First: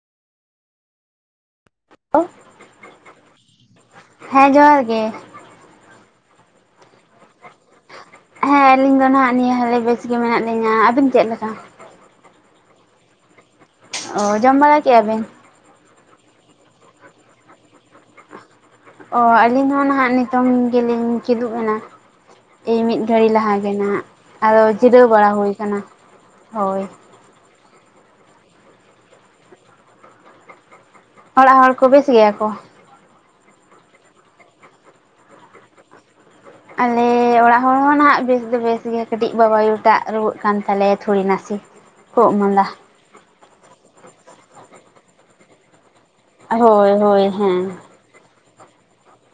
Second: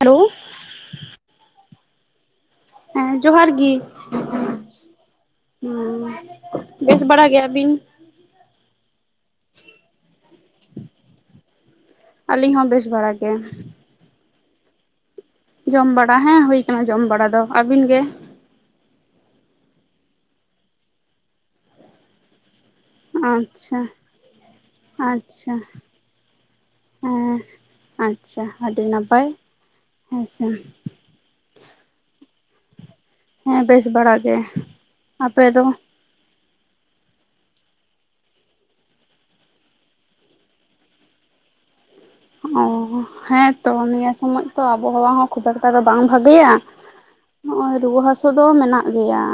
Hello ᱦᱮᱸ ᱡᱚᱦᱟᱨ ᱜᱤ ᱦᱮᱸ ᱡᱚᱦᱟᱨ ᱜᱮ ᱦᱩᱸ ᱵᱮᱥ ᱵᱟᱲᱟ ᱜᱮᱭᱟ ᱟᱵᱤᱱ ᱦᱮᱸ ᱟᱹᱞᱤᱧ ᱫᱚ ᱱᱟᱜ ᱱᱤᱭᱟᱹ ᱦᱟᱹᱞᱤ ᱵᱮᱥ ᱜᱮ ᱢᱮᱱᱟᱜ ᱞᱤᱧᱟ ᱟᱹᱵᱤᱱ ᱪᱮᱫ ᱞᱮᱠᱟ ᱟᱹᱞᱤᱧ ᱦᱚᱸ ᱵᱮᱥ ᱵᱟᱲᱟ ᱜᱮ ᱚ ᱡᱚᱢ ᱵᱟᱲᱟ ᱠᱮᱜᱼᱟ ᱵᱤᱱ ᱡᱚᱢ ᱵᱟᱲᱟ ᱦᱮᱸ ᱦᱩᱭ ᱟᱠᱟᱱᱟ ᱡᱚᱢ ᱵᱟᱲᱟ ᱫᱚ ᱟᱹᱵᱤᱱ ᱜᱮ ᱚᱻ ᱟᱹᱞᱤᱧ ᱦᱚᱸ ᱱᱟᱦᱟᱜ ᱱᱤᱛᱚᱝ ᱜᱮᱞᱤᱧ ᱠᱤᱫᱩᱜ ᱮᱱᱟ ᱮᱭ ᱢᱤᱫ ᱜᱷᱟᱹᱲᱤᱡ ᱞᱟᱦᱟ ᱜᱮ ᱟᱪᱪᱷᱟ ᱱᱟᱦᱱᱟᱜ ᱟᱫᱚ ᱡᱤᱨᱟᱹᱣ ᱵᱟᱲᱟ ᱦᱳᱭ ᱟᱪᱪᱷᱟ ᱟᱠᱟᱱᱟ ᱦᱳᱭ ᱦᱮᱸ ᱟᱪᱪᱷᱟ ᱟᱹᱰᱤ ᱱᱟᱯᱟᱭ ᱦᱮᱸᱥᱮ᱾ ᱚᱲᱟᱜ ᱦᱚᱲ ᱠᱚ ᱵᱮᱥ ᱜᱮᱭᱟ ᱠᱚ ᱦᱮᱸ ᱵᱮᱥ ᱵᱟᱲᱟ ᱜᱮ ᱟᱯᱮ ᱫᱚ ᱟᱞᱮ ᱚᱲᱟᱜ ᱦᱚᱲ ᱦᱚᱸ ᱱᱟᱦᱟᱜ ᱵᱮᱥ ᱫᱚ ᱵᱮᱥ ᱜᱮ ᱠᱟᱹᱴᱤᱡ ᱵᱟᱵᱟᱭᱩᱴᱟᱜ ᱨᱩᱣᱟᱹᱜ ᱠᱟᱱ ᱛᱟᱞᱮᱭᱟ ᱛᱷᱲᱤ ᱱᱟᱜ ᱡᱮ ᱚ ᱦᱮᱸ ᱛᱚ ᱱᱤᱭᱟᱹ ᱥᱚᱢᱚᱡ ᱛᱚ ᱟᱵᱚᱦᱟᱣᱟ ᱦᱚᱸ ᱠᱷᱩᱵ ᱮᱠᱴᱟ ᱫᱚ ᱵᱟᱝ ᱵᱷᱟᱜᱮᱭᱟ ᱦᱳᱭ ᱦᱳᱭ ᱱᱚᱜ ᱦᱮᱸ ᱨᱩᱣᱟᱹ ᱦᱟᱥᱩ [unintelligible] ᱫᱚ ᱢᱮᱱᱟᱜ ᱜᱮᱭᱟ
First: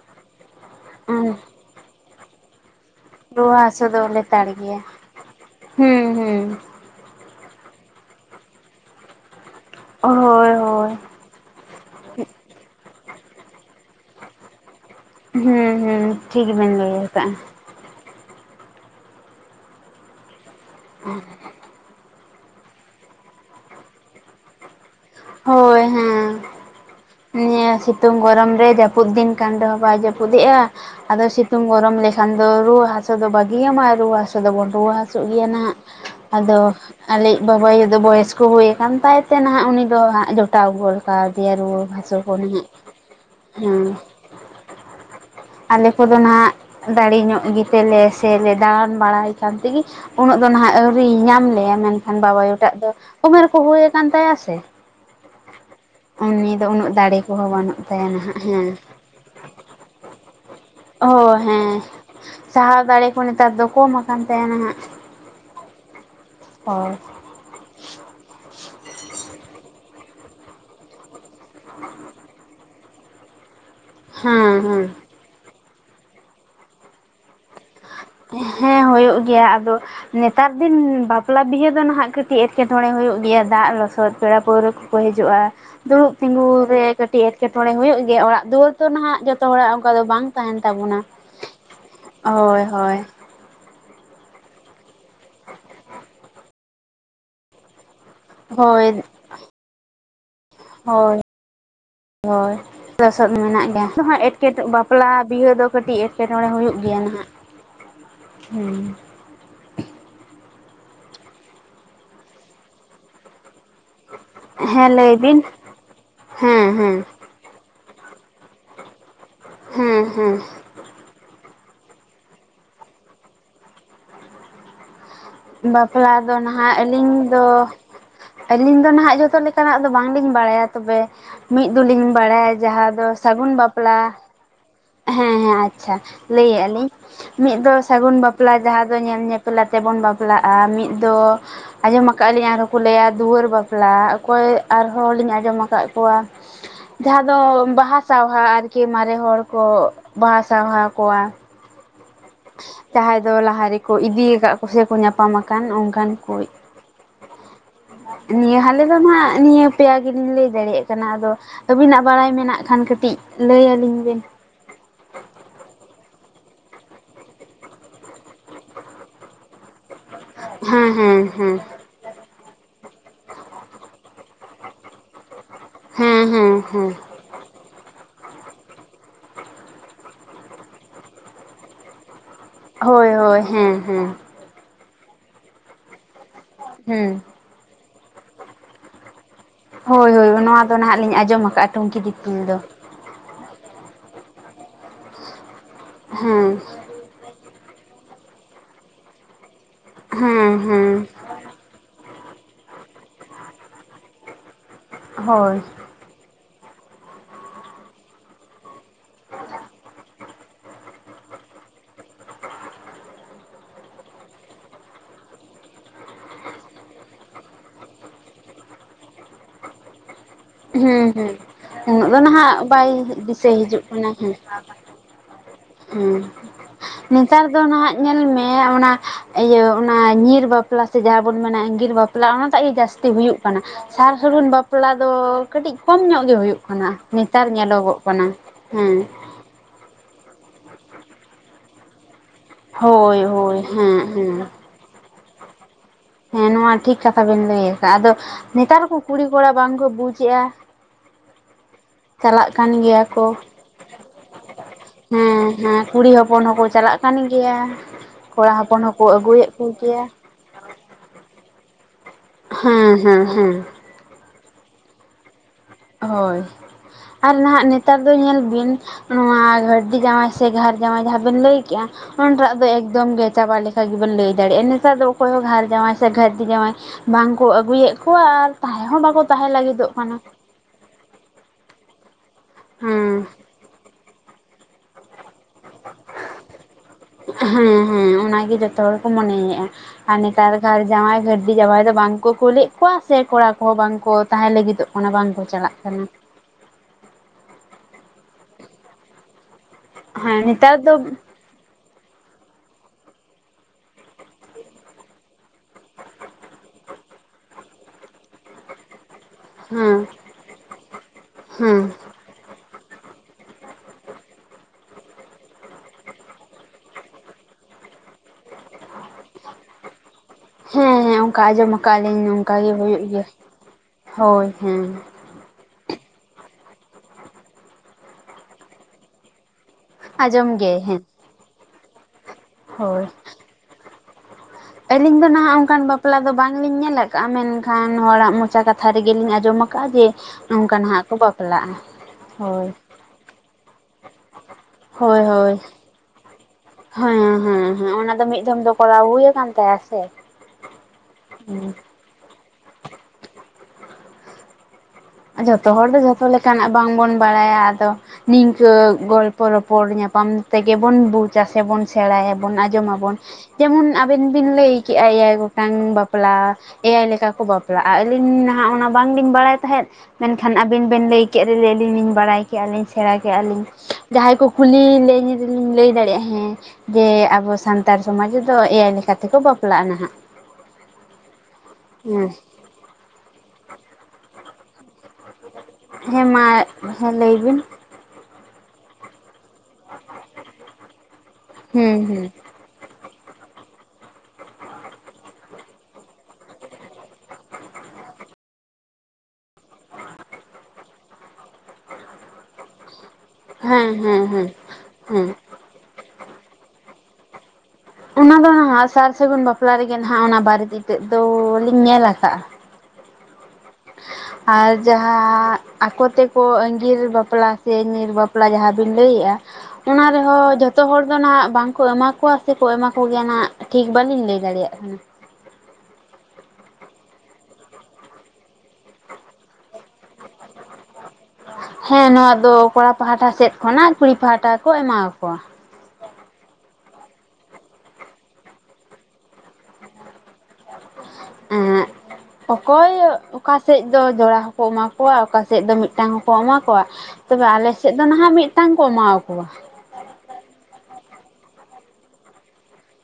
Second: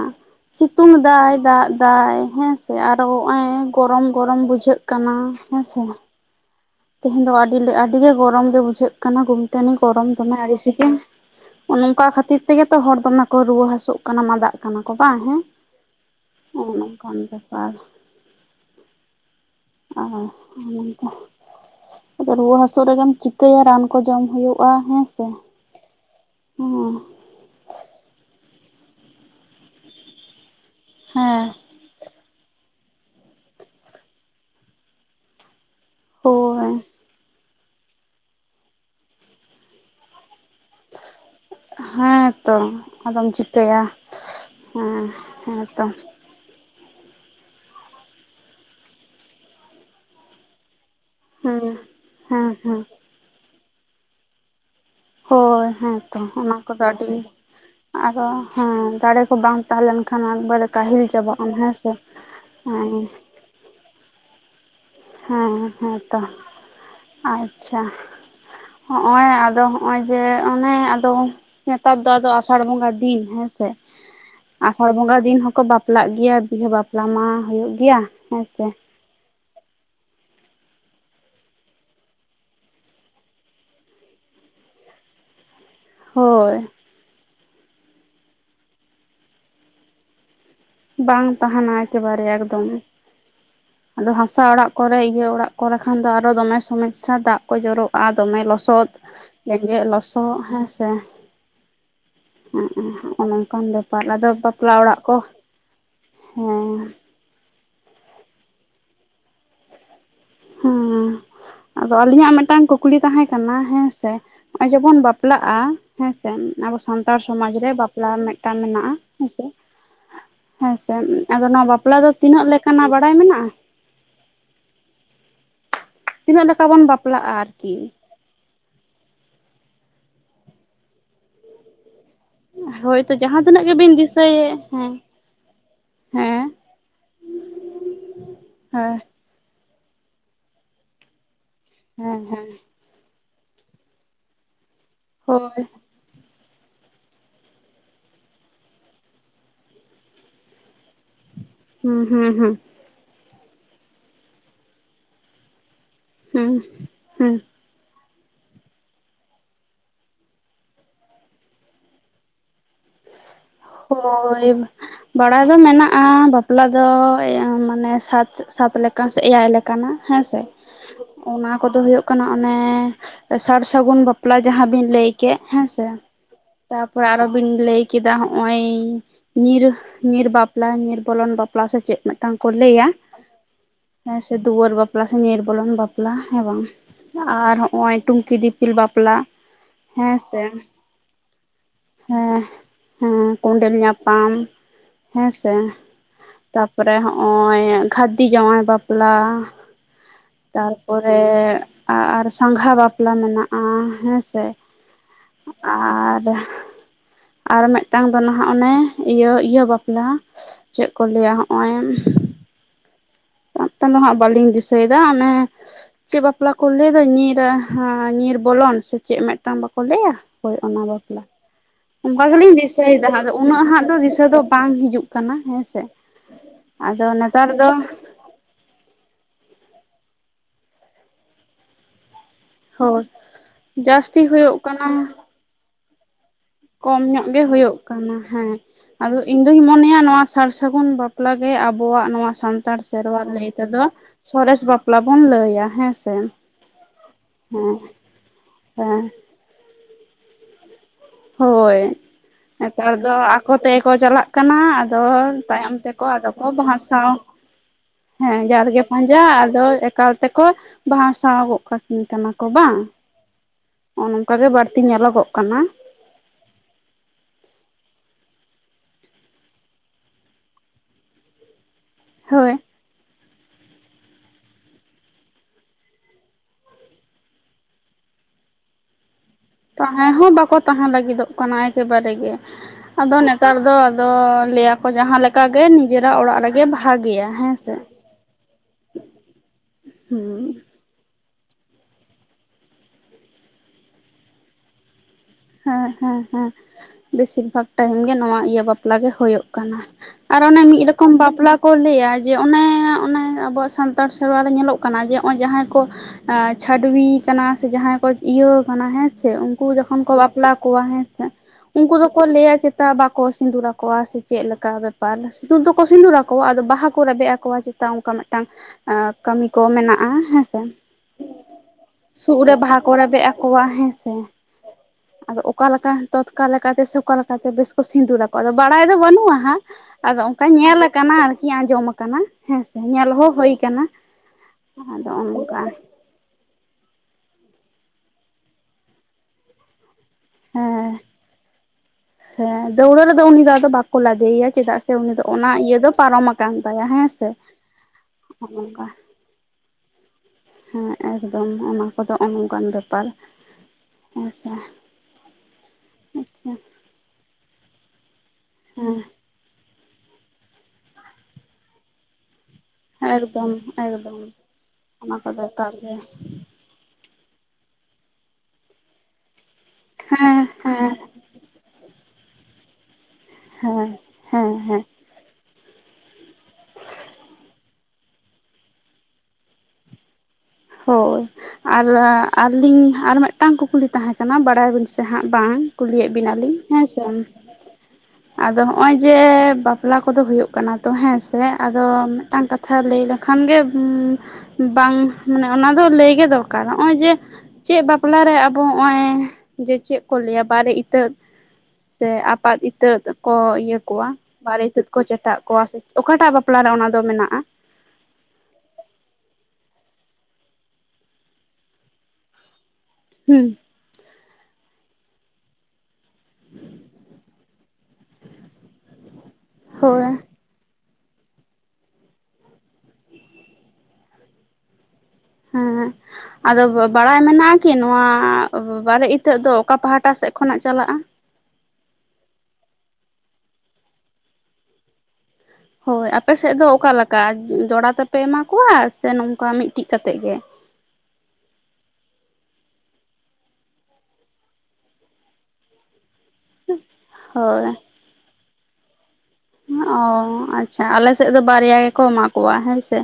ᱥᱤᱛᱩᱝ ᱫᱟᱭ ᱫᱟᱜ ᱫᱟᱭ ᱦᱮᱸ ᱥᱮ ᱟᱨᱚ ᱦᱚᱜ - ᱚᱭ ᱨᱩᱣᱟᱹ ᱦᱟᱹᱥᱩ ᱫᱚ ᱜᱚᱨᱚᱢ ᱜᱚᱨᱚᱢ ᱵᱩᱡᱷᱟᱹᱜ ᱠᱟᱱᱟ ᱦᱮᱸᱥᱮ ᱦᱮᱸ ᱦᱮᱸ ᱛᱮᱦᱮᱧ ᱫᱚ ᱟᱹᱰᱤᱞᱮ ᱟᱹᱰᱤ ᱜᱮ ᱜᱚᱨᱚᱢ ᱜᱮ ᱵᱩᱡᱷᱟᱹᱜ ᱠᱟᱱᱟ ᱜᱩᱜᱴᱟᱹᱱᱤ ᱜᱚᱨᱚᱢ ᱫᱚᱢᱮ ᱦᱳᱭ ᱟᱲᱤᱥ ᱜᱮ᱾ ᱦᱳᱭ ᱱᱚᱝᱠᱟ ᱠᱷᱟᱹᱛᱤᱨ ᱛᱮᱜᱮ ᱛᱚ ᱦᱚᱲ ᱫᱚᱢᱮ ᱠᱚ ᱨᱩᱣᱟᱹ ᱦᱟᱹᱥᱩᱜ ᱠᱟᱱᱟ ᱢᱟᱫᱟᱜ ᱠᱟᱱᱟ ᱠᱚ ᱵᱟᱝ ᱦᱮᱸ ᱦᱩᱸ ᱦᱩᱸ ᱴᱷᱤᱠ ᱱᱚᱜᱼᱚ ᱵᱮᱱ ᱞᱟᱹᱭ ᱱᱚᱝᱠᱟᱱ ᱟᱠᱟᱜᱼᱟ ᱵᱮᱯᱟᱨ᱾ ᱟ ᱱᱚᱝᱠᱟ ᱟᱫᱚ ᱨᱩᱣᱟᱹ ᱦᱟᱹᱥᱩᱜ ᱨᱮᱜᱮᱢ ᱪᱤᱠᱟᱹᱭᱟ ᱨᱟᱱ ᱠᱚ ᱡᱚᱢ ᱦᱩᱭᱩᱜᱼᱟ ᱦᱮᱸ ᱥᱮ ᱦᱳᱭ ᱦᱮᱸ ᱦᱮᱸ ᱱᱤᱭᱟᱹ ᱥᱤᱛᱩᱝ ᱜᱚᱨᱚᱢ ᱨᱮ ᱡᱟᱹᱯᱩᱫ ᱫᱤᱱ ᱠᱟᱱ ᱨᱮᱦᱚᱸ ᱵᱟᱭ ᱡᱟᱹᱯᱩᱫᱮᱜᱼᱟ᱾ ᱟᱫᱚ ᱦᱮᱸ ᱥᱤᱛᱩᱝ ᱜᱚᱨᱚᱢ ᱞᱮᱠᱷᱟᱱ ᱫᱚ ᱨᱩᱣᱟᱹ ᱦᱟᱹᱥᱩ ᱦᱟᱥᱩ ᱫᱚ ᱵᱟᱹᱜᱤᱭᱟᱢᱟ ᱨᱩᱣᱟᱹ ᱦᱟᱹᱥᱩ ᱫᱚᱵᱚᱱ ᱨᱩᱣᱟᱹ ᱦᱟᱹᱥᱩᱜ ᱜᱮᱭᱟ ᱱᱟᱦᱟᱜ ᱟᱫᱚ ᱦᱳᱭ ᱟᱞᱮ ᱤᱡ ᱵᱟᱵᱟᱭᱩ ᱫᱚ ᱵᱚᱭᱚᱥᱠ ᱠᱚ ᱦᱩᱭ ᱟᱠᱟᱱ ᱛᱟᱭ ᱛᱮ ᱱᱟᱦᱟᱜ ᱩᱱᱤ ᱫᱚ ᱦᱟᱜ ᱡᱚᱴᱟᱣ ᱜᱷᱩᱨ ᱠᱟᱭ ᱱᱤᱭᱟᱹ ᱨᱩᱣᱟᱹ ᱦᱟᱹᱥᱩ ᱦᱮᱸᱛᱚ ᱠᱚᱨᱮᱱᱟᱜ ᱟᱫᱚᱢ ᱪᱤᱠᱟᱹᱭᱟ ᱨᱟᱱ ᱦᱮᱸ ᱦᱮᱸᱛᱚ ᱟᱞᱮ ᱠᱚᱫᱚ ᱱᱟᱦᱟᱜ ᱫᱟᱲᱮ ᱧᱚᱜ ᱜᱮᱛᱮᱞᱮ ᱥᱮᱞᱮ ᱫᱟᱬᱟᱱ ᱵᱟᱲᱟᱭ ᱠᱟᱱ ᱛᱮᱜᱮ ᱩᱱᱟᱹᱜ ᱫᱚ ᱱᱟᱦᱟᱜ [unintelligible] ᱧᱟᱢ ᱦᱮᱸ ᱞᱮᱭᱟ ᱢᱮᱱᱠᱷᱟᱱ ᱦᱮᱸ ᱵᱟᱵᱟᱭᱩ ᱴᱟᱜ ᱦᱮᱸ ᱫᱚ ᱩᱢᱮᱨ ᱠᱚ ᱦᱩᱭ ᱟᱠᱟᱱ ᱛᱟᱭᱟ ᱥᱮ ᱦᱚᱭ ᱦᱮᱸ [unintelligible] ᱚᱱᱟ ᱩᱱᱤ ᱫᱚ ᱠᱚᱫᱚ ᱩᱱᱟᱹᱜ ᱟᱹᱰᱤ ᱫᱟᱲᱮ ᱠᱚᱦᱚᱸ ᱵᱟᱹᱱᱩᱜ ᱛᱟᱭᱟ ᱟᱫᱚ ᱱᱟᱦᱟᱜ ᱦᱮᱸ ᱫᱟᱲᱮ ᱠᱚ ᱵᱟᱝ ᱛᱟᱦᱮᱸᱞᱮᱱ ᱠᱷᱟᱱ ᱮᱠᱵᱟᱨᱮ ᱠᱟᱹᱦᱤᱞ ᱚ ᱪᱟᱵᱟᱜ ᱟᱢ ᱦᱮᱸ ᱥᱮ ᱥᱟᱦᱟᱣ ᱦᱮᱸ ᱫᱟᱲᱮ ᱠᱚ ᱱᱮᱛᱟᱨ ᱫᱚ ᱠᱚᱢ ᱟᱠᱟᱱ ᱛᱟᱦᱮᱸᱱᱟ ᱦᱟᱜ᱾ ᱦᱮᱸ ᱦᱮᱸ ᱦᱮᱸ ᱛᱚ ᱟᱪᱪᱷᱟ ᱦᱚᱸᱜᱼᱚᱭ ᱟᱫᱚ ᱦᱚᱸᱜᱼᱚᱭ ᱡᱮ ᱚᱱᱮ ᱟᱫᱚ ᱱᱮᱛᱟᱨ ᱫᱚ ᱟᱫᱚ ᱟᱥᱟᱲ ᱵᱚᱸᱜᱟ ᱫᱤᱱ ᱦᱮᱸᱥᱮ ᱦᱮᱸ ᱦᱮᱸ ᱟᱥᱟᱲ ᱵᱚᱸᱜᱟ ᱫᱤᱱ ᱦᱚᱸᱠᱚ ᱵᱟᱯ ᱵᱟᱯᱞᱟᱜ ᱜᱤᱭᱟᱹ ᱵᱤᱦᱟᱹ ᱵᱟᱯ ᱞᱟᱢᱟ ᱦᱩᱭᱩᱜ ᱜᱮᱭᱟ ᱦᱮᱸᱥᱮ ᱦᱮᱸ ᱦᱩᱭᱩᱜ ᱜᱮᱭᱟ ᱟᱫᱚ ᱱᱮᱛᱟᱨ ᱫᱤᱱ ᱵᱟᱯᱞᱟ ᱵᱤᱦᱟᱹ ᱫᱚ ᱱᱟᱦᱟᱜ ᱠᱟᱹᱴᱤᱡ ᱮᱴᱠᱮᱴᱚᱬᱮ ᱦᱩᱭᱩᱜ ᱜᱮᱭᱟ ᱫᱟᱜ ᱞᱚᱥᱚᱫ ᱯᱮᱲᱟ ᱯᱟ. ᱣᱨᱟᱸ ᱠᱚ ᱦᱤᱡᱩᱜᱼᱟ ᱫᱩᱲᱩᱵ ᱛᱤᱸᱜᱩ ᱦᱳᱭ ᱨᱮ ᱠᱟᱹᱴᱤᱡ ᱮᱴᱠᱮᱴᱚᱬᱮ ᱦᱩᱭᱩᱜ ᱜᱮᱭᱟ ᱚᱲᱟᱜ ᱫᱩᱣᱟᱹᱨ ᱛᱚ ᱱᱟᱦᱟᱜ ᱡᱚᱛᱚ ᱦᱚᱲᱟᱜ ᱚᱱᱠᱟ ᱫᱚ ᱵᱟᱝ ᱛᱟᱦᱮᱱ ᱛᱟᱵᱚᱱᱟ ᱵᱟᱝ ᱛᱟᱦᱮᱱᱟ ᱮᱠᱮᱵᱟᱨᱮ ᱮᱠᱫᱚᱢ ᱦᱳᱭ ᱦᱳᱭ ᱟᱫᱚ ᱦᱟᱥᱟ ᱚᱲᱟᱜ ᱠᱚᱨᱮ ᱤᱭᱟᱹ ᱚᱲᱟᱜ ᱠᱚᱨᱮ ᱠᱷᱟᱱ ᱫᱚ ᱟᱨᱚ ᱫᱚᱢᱮ ᱥᱚᱢᱚᱥᱭᱟ ᱫᱟᱜ ᱠᱚ ᱡᱚᱨᱚᱜ᱾ ᱟ ᱫᱚᱢᱮ ᱦᱳᱭ ᱞᱚᱥᱚᱫ ᱞᱮᱸᱡᱮᱫ [inaudible] ᱞᱚᱥᱚᱫ ᱦᱮᱸᱥᱮ ᱦᱚᱭ ᱦᱚᱜᱼᱚ [unintelligible] ᱱᱚᱝᱠᱟᱱ ᱢᱮᱱᱟᱜ ᱵᱮᱯᱟᱨ ᱜᱮᱭᱟ [unintelligible] ᱟᱫᱚ ᱮᱴᱠᱮ [unintelligible] ᱚᱲᱟᱜ ᱵᱟᱯᱞᱟ ᱠᱚ ᱵᱤᱦᱟᱹ ᱫᱚ ᱠᱟᱹᱴᱤᱡ ᱮ [unintelligible] ᱡᱮ ᱱᱚᱰᱮ ᱦᱮᱸ ᱦᱩᱭᱩᱜ ᱜᱮᱭᱟ ᱱᱟᱦᱟᱜ ᱦᱩᱢ᱾ ᱦᱮᱸ ᱟᱫᱚ ᱟᱹᱞᱤᱧᱟᱜ ᱢᱤᱫᱴᱟᱝ ᱠᱩᱠᱞᱤ ᱛᱟᱦᱮᱸ ᱠᱟᱱᱟ ᱦᱮᱸ ᱥᱮ ᱱᱚᱜ ᱚᱭ ᱡᱮ ᱦᱮᱸ ᱵᱚᱱ ᱞᱟᱹᱭ ᱵᱤᱱ ᱵᱟᱯᱞᱟᱜᱼᱟ ᱦᱮᱸᱥᱮ ᱦᱮᱸ ᱟᱵᱚ ᱦᱮᱸ ᱥᱟᱱᱛᱟᱲ ᱥᱚᱢᱟᱡᱽ ᱨᱮ ᱵᱟᱯᱞᱟ ᱢᱤᱫᱴᱟᱝ ᱢᱮᱱᱟᱜᱼᱟ ᱦᱮᱸᱥᱮ ᱦᱮᱸ ᱦᱮᱸ ᱦᱮᱸᱥᱮ - ᱟᱫᱚ ᱱᱚᱣᱟ ᱵᱟᱯᱞᱟ ᱫᱚ ᱛᱤᱱᱟᱹᱜ ᱞᱮᱠᱟᱱᱟᱜ ᱵᱟᱲᱟᱭ ᱢᱮᱱᱟᱜᱼᱟ ᱵᱟᱯᱞᱟ ᱫᱚ ᱛᱤᱱᱟᱹᱜ ᱞᱮᱠᱟ ᱱᱟᱦᱟᱜ ᱵᱚᱱ ᱟᱹᱞᱤᱧ ᱵᱟᱯᱞᱟᱜᱼᱟ ᱫᱚ ᱟᱨᱠᱤ ᱟᱹᱞᱤᱧ ᱫᱚ ᱱᱟᱦᱟᱜ ᱡᱚᱛᱚ ᱞᱮᱠᱟᱱᱟᱜ ᱫᱚ ᱵᱟᱝᱞᱤᱧ ᱵᱟᱲᱟᱭᱟ ᱛᱚᱵᱮ ᱢᱤᱫ ᱫᱩᱞᱤᱧ ᱵᱟᱲᱟᱭᱟ ᱡᱟᱦᱟᱸ ᱫᱚ ᱦᱳᱭᱛᱚ ᱡᱟᱦᱟᱸ ᱥᱟᱹᱜᱩᱱ ᱛᱤᱱᱟᱹᱜ ᱵᱟᱯᱞᱟ ᱾ [unintelligible] ᱦᱮᱸ᱾ ᱦᱮᱸ ᱦᱮᱸ ᱟᱪᱪᱷᱟ ᱦᱮᱸ ᱞᱟᱹᱭ ᱟᱞᱤᱧ ᱢᱤᱫ ᱫᱚ ᱥᱟᱹᱜᱩᱱ ᱵᱟᱯᱞᱟ ᱡᱟᱦᱟᱸ ᱦᱮᱸ ᱫᱚ ᱧᱮᱞ ᱧᱮᱯ ᱛᱟᱞᱟ ᱛᱮᱵᱚᱱ ᱵᱟᱯᱞᱟᱜᱼᱟ ᱢᱤᱫ ᱫᱚ ᱟᱸᱡᱚᱢ ᱦᱮᱸ ᱠᱟᱜ ᱦᱮᱸ ᱟᱞᱤᱧ ᱟᱨᱦᱚᱸ ᱞᱟᱹᱭᱟ ᱫᱩᱣᱟᱹᱨ ᱵᱟᱯᱞᱟ ᱚᱠᱚᱭ ᱟᱨᱦᱚᱸ ᱞᱤᱧ ᱟᱸᱡᱚᱢ ᱦᱳᱭ ᱠᱟᱜ ᱠᱚᱣᱟ ᱡᱟᱦᱟᱸ ᱫᱚ ᱵᱟᱦᱟ ᱥᱟᱣᱦᱟ ᱟᱨᱠᱤ ᱢᱟᱨᱮ ᱦᱚᱲ ᱠᱚ ᱵᱟᱦᱟ ᱥᱟᱶᱦᱟ ᱠᱚᱣᱟ ᱦᱩᱸ ᱦᱩᱸ ᱦᱩᱸ ᱡᱟᱦᱟᱸᱭ ᱫᱚ ᱞᱟᱦᱟ ᱨᱮᱠᱚ ᱤᱫᱤᱭᱟ ᱠᱟᱜ ᱠᱚᱥᱮ ᱠᱚ ᱧᱟᱯᱟᱢ ᱟᱠᱟᱱ ᱚᱱᱠᱟᱱ ᱠᱚ ᱦᱩᱸ ᱦᱩᱸ ᱱᱤᱭᱟᱹ ᱦᱟᱞᱮ ᱫᱚᱦᱟᱜ ᱱᱤᱭᱟᱹ ᱯᱮᱭᱟ ᱜᱮᱞᱤᱧ ᱞᱟᱹᱭ ᱫᱟᱲᱮᱭᱟᱜ ᱠᱟᱱᱟ ᱟᱫᱚ ᱟᱹᱵᱤᱱᱟᱜ ᱵᱟᱲᱟᱭ ᱢᱮᱱᱟᱜ ᱠᱷᱟᱱ ᱠᱟᱹᱴᱤᱡ ᱞᱟᱹᱭ ᱟᱹᱞᱤ ᱦᱳᱭ ᱵᱟᱲᱟᱭ ᱫᱚ ᱢᱮᱱᱟᱜᱼᱟ ᱵᱟᱯᱞᱟ ᱫᱚ ᱢᱟᱱᱮ ᱥᱟᱛ ᱥᱟᱛ ᱞᱮᱠᱟ ᱥᱮ ᱮᱭᱟᱭ ᱞᱮᱠᱟᱱᱟ ᱦᱮᱸ ᱥᱮ ᱚᱱᱟ ᱠᱚᱫᱚ ᱦᱳᱭᱳᱜ ᱠᱟᱱᱟ ᱚᱱᱮ ᱥᱟᱨ ᱥᱟᱹᱜᱩᱱ ᱵᱟᱯᱞᱟ ᱡᱟᱦᱟᱸ ᱵᱤᱱ ᱞᱟᱹᱭ ᱠᱮᱜ ᱦᱮᱸᱥᱮ ᱥᱮ ᱛᱟᱯᱚᱨᱮ ᱟᱨᱚ ᱵᱤᱱ ᱞᱟᱹᱭ ᱠᱮᱫᱟ ᱱᱚᱜᱼᱚᱭ ᱧᱤᱨ ᱧᱤᱨ ᱵᱟᱯᱞᱟ ᱧᱤᱨ ᱵᱚᱞᱚᱱ ᱵᱟᱯᱞᱟ ᱥᱮ ᱪᱮᱫ ᱢᱤᱫ ᱴᱟᱝ ᱠᱚ ᱞᱟᱹᱭᱟ ᱦᱳᱭ ᱦᱳᱭ ᱦᱮᱸ ᱦᱮᱸᱥ ᱥᱮ ᱫᱩᱣᱟᱹᱨ ᱵᱟᱯᱞᱟ ᱥᱮ ᱧᱤᱨ ᱵᱚᱞᱚᱱ ᱵᱟᱯᱞᱟ ᱦᱮᱸ ᱵᱟᱝ ᱦᱮᱸ ᱟᱨ ᱦᱚᱸᱜᱼᱚᱭ ᱴᱩᱝᱠᱤ ᱫᱤᱯ ᱵᱟᱯᱞᱟ ᱦᱳᱭ ᱦᱮᱸ ᱦᱳᱭ ᱥᱮ ᱱᱚᱣᱟ ᱫᱚ ᱱᱟᱦᱟᱜ ᱞᱤᱧ ᱟᱸᱡᱚᱢ ᱠᱟᱜᱼᱟ ᱴᱩᱝᱠᱤ ᱫᱤᱯᱤᱞ ᱦᱮᱸ ᱫᱚ ᱦᱮᱸ ᱠᱚᱸᱰᱮᱞ ᱧᱟᱯᱟᱢ ᱦᱮᱸ ᱥᱮ ᱦᱮᱸ ᱛᱟ ᱯᱚᱨᱮ ᱦᱚᱸᱜᱼᱚᱭ ᱜᱷᱟᱹᱨᱫᱤ ᱡᱟᱶᱟᱭ ᱵᱟᱯᱞᱟ ᱦᱮᱸ ᱛᱟᱨ ᱦᱮᱸ ᱯᱚᱨᱮ ᱟᱨ ᱥᱟᱸᱜᱷᱟ ᱵᱟᱯᱞᱟ ᱢᱮᱱᱟᱜᱼᱟ ᱦᱮᱸ ᱥᱮ ᱦᱳᱭ ᱟᱨ ᱟᱨ ᱢᱤᱫ ᱴᱟᱝ ᱫᱚ ᱱᱟᱦᱟᱜ ᱚᱱᱮ ᱤᱭᱟᱹ ᱤᱭᱟᱹ ᱵᱟᱯᱞᱟ ᱪᱮᱫ ᱠᱚ ᱞᱟᱹᱭᱟ ᱦᱚᱸᱜᱼᱚᱭ ᱱᱤᱛᱚᱝ ᱫᱚ ᱦᱟᱸᱜ ᱵᱟᱹᱞᱤᱧ ᱫᱤᱥᱟᱹᱭ ᱫᱟ ᱚᱱᱮ ᱪᱮᱫ ᱵᱟᱯᱞᱟ ᱠᱚ ᱞᱟᱹᱭ ᱫᱚ ᱧᱤᱨ ᱦᱟᱸ ᱧᱤᱨ ᱵᱚᱞᱚᱱ ᱥᱮ ᱪᱮᱫ ᱢᱤᱫ ᱴᱟᱝ ᱵᱟᱠᱚ ᱞᱟᱹᱭᱟ ᱦᱳᱭ ᱚᱱᱟ ᱦᱮᱸ ᱵᱟᱯᱞᱟ ᱦᱮᱸ ᱩᱱᱟᱹᱜ ᱫᱚ ᱚᱱᱠᱟ ᱱᱟᱦᱟᱜ ᱜᱮᱞᱤᱧ ᱫᱤᱥᱟᱹᱭ ᱵᱟᱭ ᱫᱟ ᱟᱫᱚ ᱫᱤᱥᱟᱹ ᱩᱱᱟᱹᱜ ᱦᱤᱡᱩᱜ ᱦᱟᱸᱜ ᱫᱚ ᱠᱟᱱᱟ ᱫᱤᱥᱟᱹ ᱦᱮᱸ ᱫᱚ ᱵᱟᱝ ᱦᱤᱡᱩᱜ ᱠᱟᱱᱟ ᱦᱮᱸ ᱥᱮ ᱦᱮᱸ ᱱᱮᱛᱟᱨ ᱫᱚ ᱱᱟᱦᱟᱜ ᱧᱮᱞ ᱢᱮ ᱚᱱᱟ ᱤᱭᱟᱹ ᱚᱱᱟ ᱧᱤᱨ ᱵᱟᱯᱞᱟ ᱥᱮ ᱡᱟᱦᱟᱸ ᱵᱚᱱ ᱢᱮᱱᱟ ᱟᱸᱜᱤᱨ ᱵᱟᱯᱞᱟ ᱚᱱᱟ [inaudible] ᱦᱳᱭ ᱡᱟᱹᱥᱛᱤ ᱦᱩᱭᱩᱜ ᱠᱟᱱᱟ ᱥᱟᱨ ᱡᱟᱹᱥᱛᱤ ᱥᱟᱹᱜᱩᱱ ᱦᱩᱭᱩᱜ ᱠᱟᱱᱟ ᱵᱟᱯᱞᱟ ᱫᱚ ᱠᱟᱹᱴᱤᱡ ᱠᱚᱢ ᱧᱚᱜ ᱜᱮ ᱦᱩᱭᱩᱜ ᱠᱷᱚᱱᱟᱜ ᱠᱚᱢ ᱧᱚᱜ ᱜᱮ ᱱᱮᱛᱟᱨ ᱦᱳᱭᱳᱜ ᱧᱮᱞᱚᱜᱚᱜ ᱠᱟᱱᱟ ᱦᱮᱸ ᱟᱫᱚ ᱤᱧ ᱫᱩᱧ ᱢᱚᱱᱮᱭᱟ ᱱᱚᱣᱟ ᱥᱟᱨ ᱥᱟᱹᱜᱩᱱ ᱵᱟᱯᱞᱟ ᱜᱮ ᱟᱵᱚᱣᱟᱜ ᱱᱚᱣᱟ ᱥᱟᱱ ᱛᱟᱲ ᱦᱳᱭ ᱥᱮᱨᱣᱟ ᱞᱟᱹᱭ ᱦᱳᱭ ᱛᱮᱫᱚ ᱦᱮᱸ ᱦᱮᱸ ᱥᱚᱨᱮᱥ ᱵᱟᱯᱞᱟ ᱵᱚᱱ ᱞᱟᱹᱭᱟ ᱦᱮᱸᱥ ᱦᱮᱸ ᱱᱚᱣᱟ ᱴᱷᱤᱠ ᱠᱟᱛᱷᱟ ᱵᱮᱱ ᱞᱟᱹᱭ ᱠᱟᱜᱼᱟ ᱟᱫᱚ ᱱᱮᱛᱟᱨ ᱠᱚ ᱦᱮᱸ ᱠᱩᱲᱤ ᱠᱚᱲᱟ ᱵᱟᱝ ᱠᱚ ᱵᱩᱡ ᱮᱜᱼᱟ ᱦᱳᱭ ᱠᱟᱱ ᱱᱮᱛᱟᱨ ᱜᱮᱭᱟ ᱫᱚ ᱠᱚ ᱟᱠᱚ ᱛᱮᱜᱮ ᱠᱚ ᱪᱟᱞᱟᱜ ᱠᱟᱱᱟ ᱟᱫᱚ ᱦᱮᱸ ᱛᱟᱭᱚᱢ ᱦᱮᱸ ᱛᱮᱠᱚ ᱠᱩᱲᱤ ᱟᱫᱚ ᱠᱚ ᱦᱚᱯᱚᱱ ᱦᱚᱸᱠᱚ ᱪᱟᱞᱟᱜ ᱵᱟᱦᱟᱥᱟᱶ ᱠᱟᱱ ᱜᱮᱭᱟ ᱦᱮᱸ ᱠᱚᱲᱟ ᱡᱟᱨᱜᱮ ᱦᱚᱯᱚᱱ ᱦᱚᱸᱠᱚ ᱯᱟᱸᱡᱟ ᱟᱹᱜᱩᱭᱮᱫ ᱟᱫᱚ ᱠᱚᱜᱮᱭᱟ ᱮᱠᱟᱞ ᱛᱮᱠᱚ ᱵᱟᱦᱥᱟᱶ ᱜᱚᱜ ᱠᱟᱠᱤᱱ ᱠᱟᱱᱟ ᱠᱚ ᱵᱟᱝ ᱦᱮᱸ ᱦᱮᱸ ᱦᱮᱸ ᱚᱸ ᱱᱚᱝᱠᱟ ᱜᱮ ᱵᱟᱹᱲᱛᱤ ᱧᱮᱞᱚᱜᱚᱜ ᱠᱟᱱᱟ ᱦᱳᱭ ᱟᱨ ᱱᱟᱦᱟᱜ ᱱᱮᱛᱟᱨ ᱫᱚ ᱧᱮᱞ ᱵᱤᱱ ᱱᱚᱣᱟ ᱜᱷᱟᱹᱨᱫᱤ ᱡᱟᱶᱟᱭ ᱥᱮ ᱜᱷᱚᱨ ᱡᱟᱶᱟᱭ ᱡᱟᱦᱟᱸ ᱵᱮᱱ ᱞᱟᱹᱭ ᱠᱮᱜᱼᱟ ᱚᱱᱟᱴᱟᱜ ᱦᱳᱭ ᱫᱚ ᱮᱠᱫᱚᱢ ᱜᱮ ᱪᱟᱵᱟ ᱞᱮᱠ [inaudible] ᱜᱮᱵᱤᱱ ᱞᱟᱹᱭ ᱫᱟᱲᱮᱜᱼᱟ ᱱᱮᱛᱟᱨ ᱫᱚ ᱚᱠᱚᱭ ᱦᱚᱸ ᱜᱷᱚᱨ ᱡᱟᱶᱟᱭ ᱥᱮ ᱜᱷᱟᱹᱨᱫᱤ ᱡᱟᱶᱟᱭ ᱵᱟᱝ ᱠᱚ ᱟᱹᱜᱩᱭᱮᱜ ᱠᱚᱣᱟ ᱟᱨ ᱛᱟᱦᱮᱸ ᱦᱚᱸ ᱵᱟᱠᱚ ᱛᱟᱦᱮᱸ ᱞᱟᱹᱜᱤᱫᱚᱜ ᱛᱟᱦᱮᱸ ᱠᱟᱱᱟ ᱦᱚᱸ ᱵᱟᱠᱚ ᱛᱟᱦᱮᱸ ᱞᱟᱹᱜᱤᱫᱚᱜ ᱠᱟᱱᱟ ᱮᱠᱮᱵᱟᱨᱮ ᱜᱮ ᱟᱫᱚ ᱦᱮᱸ ᱱᱮᱛᱟᱨ ᱫᱚ ᱚ ᱞᱟᱹᱭ ᱟᱠᱚ ᱡᱟᱦᱟᱸ ᱞᱮ ᱠᱟ ᱜᱮ ᱱᱤᱡᱮᱨᱟᱜ ᱚᱲᱟᱜ ᱨᱮᱜᱮ ᱵᱷᱟᱜᱮᱭᱟ ᱦᱮᱸ ᱥᱮ ᱦᱮᱸ ᱚᱱᱟᱜᱮ ᱡᱚᱛᱚ ᱦᱚᱲ ᱠᱚ ᱢᱚᱱᱮᱭᱮᱜᱼᱟ ᱟᱨ ᱱᱮᱛᱟᱨ ᱦᱩᱸ ᱜᱷᱚᱨ ᱡᱟᱶᱟᱭ ᱜᱷᱟᱹᱨᱫᱤ ᱡᱟᱶᱟᱭ ᱫᱚ ᱵᱟᱝ ᱠᱚ ᱠᱩᱞᱮᱫ ᱠᱚᱣᱟ ᱥᱮ ᱠᱚᱲᱟ ᱠᱚᱦᱚᱸ ᱵᱟᱝ ᱠᱚ ᱛᱟᱦᱮᱸ ᱞᱟᱹᱜᱤᱫᱚᱜ ᱠᱟᱱᱟ ᱵᱟᱝ ᱠᱚ ᱦᱮᱸ ᱦᱮᱸ ᱦᱮᱸ ᱵᱤᱥᱤᱨ ᱵᱷᱟᱜᱽ ᱴᱟᱭᱤᱢ ᱜᱮ ᱱᱚᱶᱟ ᱤᱭᱟᱹ ᱵᱟᱯᱞᱟ ᱜᱮ ᱦᱳᱭᱳᱜ ᱠᱟᱱᱟ ᱠᱟᱱᱟ ᱟᱨ ᱦᱮᱸ ᱚᱱᱮ ᱱᱮᱛᱟᱨ ᱢᱤᱫ ᱫᱚ ᱨᱚᱠᱚᱢ ᱵᱟᱯᱞᱟ ᱠᱚ ᱞᱟᱹᱭᱟ ᱡᱮ ᱚᱱᱮ ᱚᱱᱮ ᱟᱵᱚᱣᱟᱜ ᱥᱟᱱᱛᱟᱲ ᱥᱮᱨᱣᱟ ᱨᱮ ᱧᱮᱞᱚᱜ ᱠᱟᱱᱟ ᱡᱮ ᱱᱚᱜ ᱚᱭ ᱡᱟᱦᱟᱸᱭ ᱠᱚ ᱮᱸᱜ, ᱪᱷᱟᱰᱣᱤ ᱠᱟᱱᱟ ᱥᱮ ᱡᱟᱦᱟᱸᱭ ᱠᱚ ᱤᱭᱟᱹᱣ ᱠᱟᱱᱟ ᱦᱮᱸ ᱥᱮ ᱩᱝᱠᱩ ᱦᱮᱸ ᱡᱚᱠᱷᱚᱱ ᱠᱚ ᱵᱟᱯᱞᱟ ᱠᱚᱣᱟ ᱦᱮᱸᱥᱮ ᱦᱮᱸ ᱩᱝᱠᱩ ᱫᱚᱠᱚ ᱞᱟᱹᱭᱟ ᱪᱮᱛᱟ ᱵᱟᱠᱚ ᱥᱤᱫᱩᱨ ᱟᱠᱚ ᱠᱚᱣᱟ ᱥᱮ ᱪᱮᱫ ᱞᱮᱠᱟ ᱥᱤᱸᱫᱩᱨ ᱫᱚᱠᱚ ᱥᱤᱸᱫᱩᱨ ᱟᱠᱚᱣᱟ ᱟᱫᱚ ᱵᱟᱦᱟ ᱠᱚ ᱨᱮᱵᱮᱫ ᱟᱠᱚᱣᱟ ᱪᱮᱛᱟ ᱚᱱᱠᱟ ᱢᱤᱫᱴᱟᱝ ᱠᱟᱹᱢᱤ ᱠᱚ ᱢᱮᱱᱟᱜᱼᱟ᱾ ᱦᱮᱸᱥᱮ, ᱦᱮᱸ ᱦᱮᱸ ᱚᱱᱠᱟ ᱟᱸᱡᱚᱢ ᱟᱠᱟᱫ ᱟᱹᱞᱤᱧ ᱥᱩᱫ ᱨᱮ ᱚᱱᱠᱟ ᱜᱮ ᱵᱟᱦᱟ ᱠᱚ ᱦᱩᱭᱩᱜ ᱨᱮᱵᱮᱫ ᱜᱮᱭᱟ ᱟᱠᱚᱣᱟ ᱦᱮᱸ ᱦᱳᱭ ᱦᱮᱸ ᱟᱫᱚ ᱚᱠᱟ ᱞᱮᱠᱟ ᱛᱚᱛᱠᱟ ᱞᱮᱠᱟᱛᱮ ᱥᱮ ᱚᱠᱟ ᱞᱮᱠᱟᱛᱮ ᱵᱮᱥ ᱠᱚ ᱥᱤᱸᱫᱩᱨ ᱟᱠᱚ ᱟᱫᱚ ᱵᱟᱲᱟᱭ ᱫᱚ ᱵᱟᱹᱱᱩᱜᱼᱟ ᱦᱟᱸᱜ ᱟᱫᱚ ᱚᱱᱠᱟ ᱟᱸᱡᱚᱢ ᱜᱮ ᱧᱮᱞ ᱦᱮᱸ ᱟᱠᱟᱱᱟ ᱟᱨᱠᱤ ᱟᱸᱡᱚᱢ ᱟᱠᱟᱱᱟ ᱦᱮᱸᱥᱮ ᱦᱳᱭ ᱧᱮᱞ ᱦᱚᱸ ᱦᱳᱭ ᱠᱟᱱᱟ᱾ ᱟᱹᱞᱤᱧ ᱫᱚ ᱱᱟᱦᱟᱜ ᱚᱱᱠᱟᱱ ᱵᱟᱯ ᱵᱟᱯᱞᱟ ᱫᱚ ᱵᱟᱝᱞᱤᱧ ᱧᱮᱞ ᱟᱠᱟᱫᱼᱟ᱾ ᱢᱮᱱᱠᱷᱟᱱ ᱦᱚᱲᱟᱜ ᱢᱚᱪᱟ ᱠᱟᱛᱷᱟ ᱨᱮᱜᱮ ᱞᱤᱧ ᱟᱸᱡᱚᱢ ᱟᱠᱟᱫᱼᱟ ᱡᱮ ᱱᱚᱝᱠᱟ ᱦᱮᱸ ᱱᱟᱦᱟᱜ ᱠᱚ ᱵᱟᱯᱞᱟᱜᱼᱟ᱾ ᱦᱮᱸ ᱦᱳᱭ ᱫᱟᱹᱣᱲᱟᱹ ᱨᱮᱫᱚ ᱩᱱᱤ ᱫᱚ ᱟᱫᱚ ᱵᱟᱠᱚ ᱞᱟᱫᱮᱭᱮᱭᱟ ᱪᱮᱫᱟᱜ ᱥᱮ ᱩᱱᱤ ᱦᱳᱭ ᱫᱚ ᱚᱱᱟ ᱦᱳᱭ ᱤᱭᱟᱹ ᱫᱚ ᱯᱟᱨᱚᱢᱟ ᱠᱟᱱ ᱠᱟᱱ ᱛᱟᱭᱟ ᱦᱮᱸ ᱦᱮᱸ ᱦᱮᱸ ᱚᱱᱟ ᱫᱚ ᱢᱤᱫ ᱫᱚᱢ ᱫᱚ ᱚᱱᱠᱟ ᱠᱚᱨᱟᱣ ᱦᱩᱭᱩ ᱟᱠᱟᱱ ᱛᱟᱭᱟ ᱥᱮ ᱦᱮᱸ ᱮᱠᱫᱚᱢ ᱦᱩᱸ ᱚᱱᱟ ᱠᱚᱫᱚᱜ ᱱᱚᱝᱠᱟᱱ ᱵᱮᱯᱟᱨ ᱦᱮᱸᱥᱮ ᱡᱷᱚᱛᱚ ᱦᱚᱲ ᱫᱚ ᱡᱷᱚᱛᱚ ᱟᱪᱪᱷᱟ ᱞᱮᱠᱟᱱᱟᱜ ᱵᱟᱝᱵᱚᱱ ᱵᱟᱲᱟᱭᱟ, ᱟᱫᱚ ᱱᱤᱝᱠᱟᱹ ᱦᱮᱸ ᱜᱚᱞᱯᱚ ᱨᱚᱯᱚᱲ ᱧᱟᱯᱟᱢ ᱛᱮᱜᱮ ᱵᱚᱱ ᱵᱩᱡ ᱟ ᱥᱮ ᱵᱚᱱ ᱥᱮᱬᱟᱭᱟ ᱵᱚᱱ ᱡᱚᱢᱟ ᱵᱚᱱ ᱮᱠᱫᱚᱢ ᱡᱮᱢᱚᱱ ᱮᱠᱫᱚᱢ ᱟᱵᱮᱱ ᱵᱤᱱ ᱞᱟᱹᱭ ᱠᱮᱜᱼᱟ ᱚᱱᱟ ᱮᱭᱟᱭ ᱠᱚᱫᱚ ᱜᱚᱴᱟᱝ ᱮᱠᱟᱞ ᱜᱮ ᱵᱟᱯᱞᱟ ᱮᱭᱟᱭ ᱞᱮᱠᱟ ᱠᱚ ᱵᱟᱯᱞᱟᱜᱼᱟ᱾ ᱟᱹᱞᱤᱧ ᱱᱟᱦᱟᱜ ᱚᱱᱟ ᱵᱟᱝᱞᱤᱧ ᱵᱟᱲᱟᱭ ᱛᱟᱦᱮᱸᱫ, ᱦᱮᱸ ᱢᱮᱱᱠᱷᱟᱱ ᱟᱹᱵᱤᱱ ᱦᱮᱸ ᱵᱮᱱ ᱞᱟᱹᱭ ᱠᱮᱫ ᱞᱮᱨᱮ ᱵᱟᱲᱟᱭ ᱠᱮᱫᱼᱟᱞᱤᱧ ᱥᱮᱬᱟ ᱠᱮᱜᱼᱟᱞᱤᱧ ᱦᱮᱸ ᱡᱟᱦᱟᱸᱭ ᱠᱚ ᱦᱮᱸ ᱦᱮᱸ ᱠᱩᱞᱤ ᱞᱤᱧ ᱡᱚᱫᱤᱧ ᱞᱟᱹᱭ ᱫᱟᱲᱮᱭᱟᱜᱼᱟ ᱦᱮᱸ ᱡᱮ ᱟᱵᱚ ᱥᱟᱱᱛᱟᱲ ᱥᱚᱢᱟᱡᱽ ᱨᱮᱫᱚ ᱮᱭᱟᱭ ᱞᱮᱠᱟ ᱛᱮᱠᱚ ᱵᱟᱯᱞᱟᱜᱼᱟ ᱱᱟᱦᱟᱜ ᱦᱳᱭ ᱟᱨ ᱦᱮᱸ ᱟᱹᱞᱤᱧ ᱟᱨ ᱢᱤᱫᱴᱟᱝ ᱠᱩᱠᱞᱤ ᱛᱟᱦᱮᱸ ᱠᱟᱱᱟ, ᱵᱟᱲᱟᱭᱟ ᱵᱤᱱ ᱥᱮ ᱦᱟᱸᱜ ᱵᱟᱝ ᱠᱩᱞᱤᱭᱮᱫ ᱦᱮᱸ ᱢᱟ ᱵᱤᱱᱟᱞᱤᱧ ᱦᱮᱸᱥᱮ ᱦᱮᱸ ᱞᱟᱹᱭ ᱵᱤᱱ ᱟᱫᱚ ᱦᱚᱸᱜᱼᱚᱭ ᱡᱮ ᱵᱟᱯᱞᱟ ᱠᱚᱫᱚ ᱦᱩᱭᱩᱜ ᱠᱟᱱᱟ ᱛᱚ, ᱦᱮᱸᱥᱮ ᱟᱫᱚ ᱦᱩᱸ ᱦᱩᱸ ᱢᱤᱫᱴᱟᱝ ᱠᱟᱛᱷᱟ ᱠᱟᱛᱷᱟ ᱞᱟᱹᱭ ᱞᱮᱠᱷᱟᱱ ᱜᱮ ᱵᱟᱝ ᱢᱟᱱᱮ ᱚᱱᱟ ᱫᱚ ᱞᱟᱹᱭ ᱜᱮ ᱫᱚᱨᱠᱟᱨ ᱱᱚᱜᱼᱚᱭ ᱡᱮ ᱪᱮᱫ ᱵᱟᱯᱞᱟ ᱨᱮ ᱟᱵᱚ ᱦᱚᱸᱜ-ᱚᱭ ᱡᱮ ᱪᱮᱫ ᱠᱚ ᱞᱟᱹᱭᱟ ᱵᱟᱨᱮ ᱤᱛᱟᱹᱫ ᱥᱮ ᱟᱯᱟᱫ ᱤᱛᱟᱹᱫ ᱠᱚ ᱤᱭᱟᱹ ᱦᱮᱸ ᱠᱚᱣᱟ ᱦᱮᱸ ᱦᱮᱸ ᱵᱟᱨᱮ ᱤᱛᱟᱹᱜ ᱠᱚ ᱦᱮᱸ ᱪᱮᱴᱟᱜ ᱠᱚᱣᱟ, ᱥᱮ ᱚᱠᱟᱴᱟᱜ ᱵᱟᱯᱞᱟ ᱨᱮ ᱚᱱᱟ ᱫᱚ ᱢᱮᱱᱟᱜᱼᱟ? ᱚᱱᱟ ᱫᱚ ᱱᱟᱦᱟᱜ ᱥᱟᱨ ᱥᱟᱹᱜᱩᱱ ᱵᱟᱯᱞᱟ ᱨᱮᱜᱮ ᱱᱟᱦᱟᱜ ᱚᱱᱟ ᱵᱟᱨᱮ ᱤᱛᱟᱹᱫ ᱫᱚᱞᱤᱧ ᱧᱮᱞ ᱟᱠᱟᱫᱼᱟ᱾ ᱦᱩᱸ ᱟᱨ ᱡᱟᱦᱟᱸ ᱟᱠᱚ ᱛᱮ ᱠᱚ ᱟᱹᱜᱤᱨ ᱵᱟᱯᱞᱟ ᱥᱮ ᱧᱤᱨ ᱵᱟᱯᱞᱟ ᱡᱟᱦᱟᱸ ᱵᱤᱱ ᱞᱟᱹᱭᱮᱫᱼᱟ, ᱚᱱᱟ ᱦᱳᱭ ᱨᱮᱦᱚᱸ ᱡᱚᱛᱚ ᱡᱚᱛᱚ ᱦᱚᱲ ᱫᱚ ᱱᱟᱦᱟᱜ ᱵᱟᱝᱠᱚ ᱮᱢᱟ ᱠᱚᱣᱟ ᱥᱮᱠᱚ ᱮᱢᱟ ᱠᱚᱜᱮᱭᱟ ᱱᱟᱦᱟᱜ ᱴᱷᱤᱠ ᱵᱟᱹᱞᱤᱧ ᱞᱟᱹᱭ ᱫᱟᱲᱮᱭᱟᱜ ᱠᱟᱱᱟ᱾ ᱦᱮᱸ ᱟᱫᱚ ᱵᱟᱲᱟᱭ ᱢᱮᱱᱟᱜᱼᱟ ᱠᱤ ᱱᱚᱣᱟ ᱵᱟᱨᱮ ᱤᱛᱟᱹᱜ ᱫᱚ ᱚᱠᱟ ᱯᱟᱦᱴᱟ ᱥᱮᱫ ᱠᱷᱚᱱᱟᱜ ᱪᱟᱞᱟᱜᱼᱟ᱾ ᱦᱮᱸ ᱱᱚᱣᱟ ᱫᱚ ᱠᱚᱲᱟ ᱯᱟᱦᱟᱴᱟ ᱥᱮᱫ ᱠᱷᱚᱱᱟᱜ ᱠᱩᱲᱤ ᱯᱟᱦᱴᱟ ᱠᱚ ᱮᱢᱟᱠᱚᱣᱟ ᱦᱳᱭ ᱟᱯᱮ ᱥᱮᱫ ᱫᱚ ᱚᱠᱟ ᱞᱮᱠᱟ ᱡᱚᱲᱟ ᱛᱮᱯᱮ ᱮᱢᱟ ᱠᱚᱣᱟ ᱥᱮ ᱱᱚᱝᱠᱟ ᱢᱤᱫᱴᱤᱡ ᱠᱟᱛᱮᱫ ᱜᱮ ᱮᱸᱜ ᱚᱠᱚᱭ ᱚᱠᱟ ᱥᱮᱫ ᱫᱚ ᱡᱚᱲᱟ ᱦᱚᱸᱠᱚ ᱮᱢᱟ ᱠᱚᱣᱟ, ᱚᱠᱟ ᱥᱮᱫ ᱫᱚ ᱢᱤᱫᱴᱟᱝ ᱦᱚᱸ ᱠᱚ ᱮᱢᱟ ᱠᱚᱣᱟ᱾ ᱛᱚᱵᱮ ᱦᱳᱭ ᱟᱞᱮ ᱥᱮᱫ ᱫᱚ ᱱᱟᱦᱟᱜ ᱢᱤᱫᱴᱟᱝ ᱠᱚ ᱮᱢᱟ ᱠᱚᱣᱟ᱾ ᱚ ᱟᱪᱪᱷᱟ ᱟᱞᱮ ᱥᱮᱫ ᱫᱚ ᱵᱟᱨᱭᱟ ᱜᱮᱠᱚ ᱮᱢᱟ ᱠᱚᱣᱟ ᱦᱮᱸᱥᱮ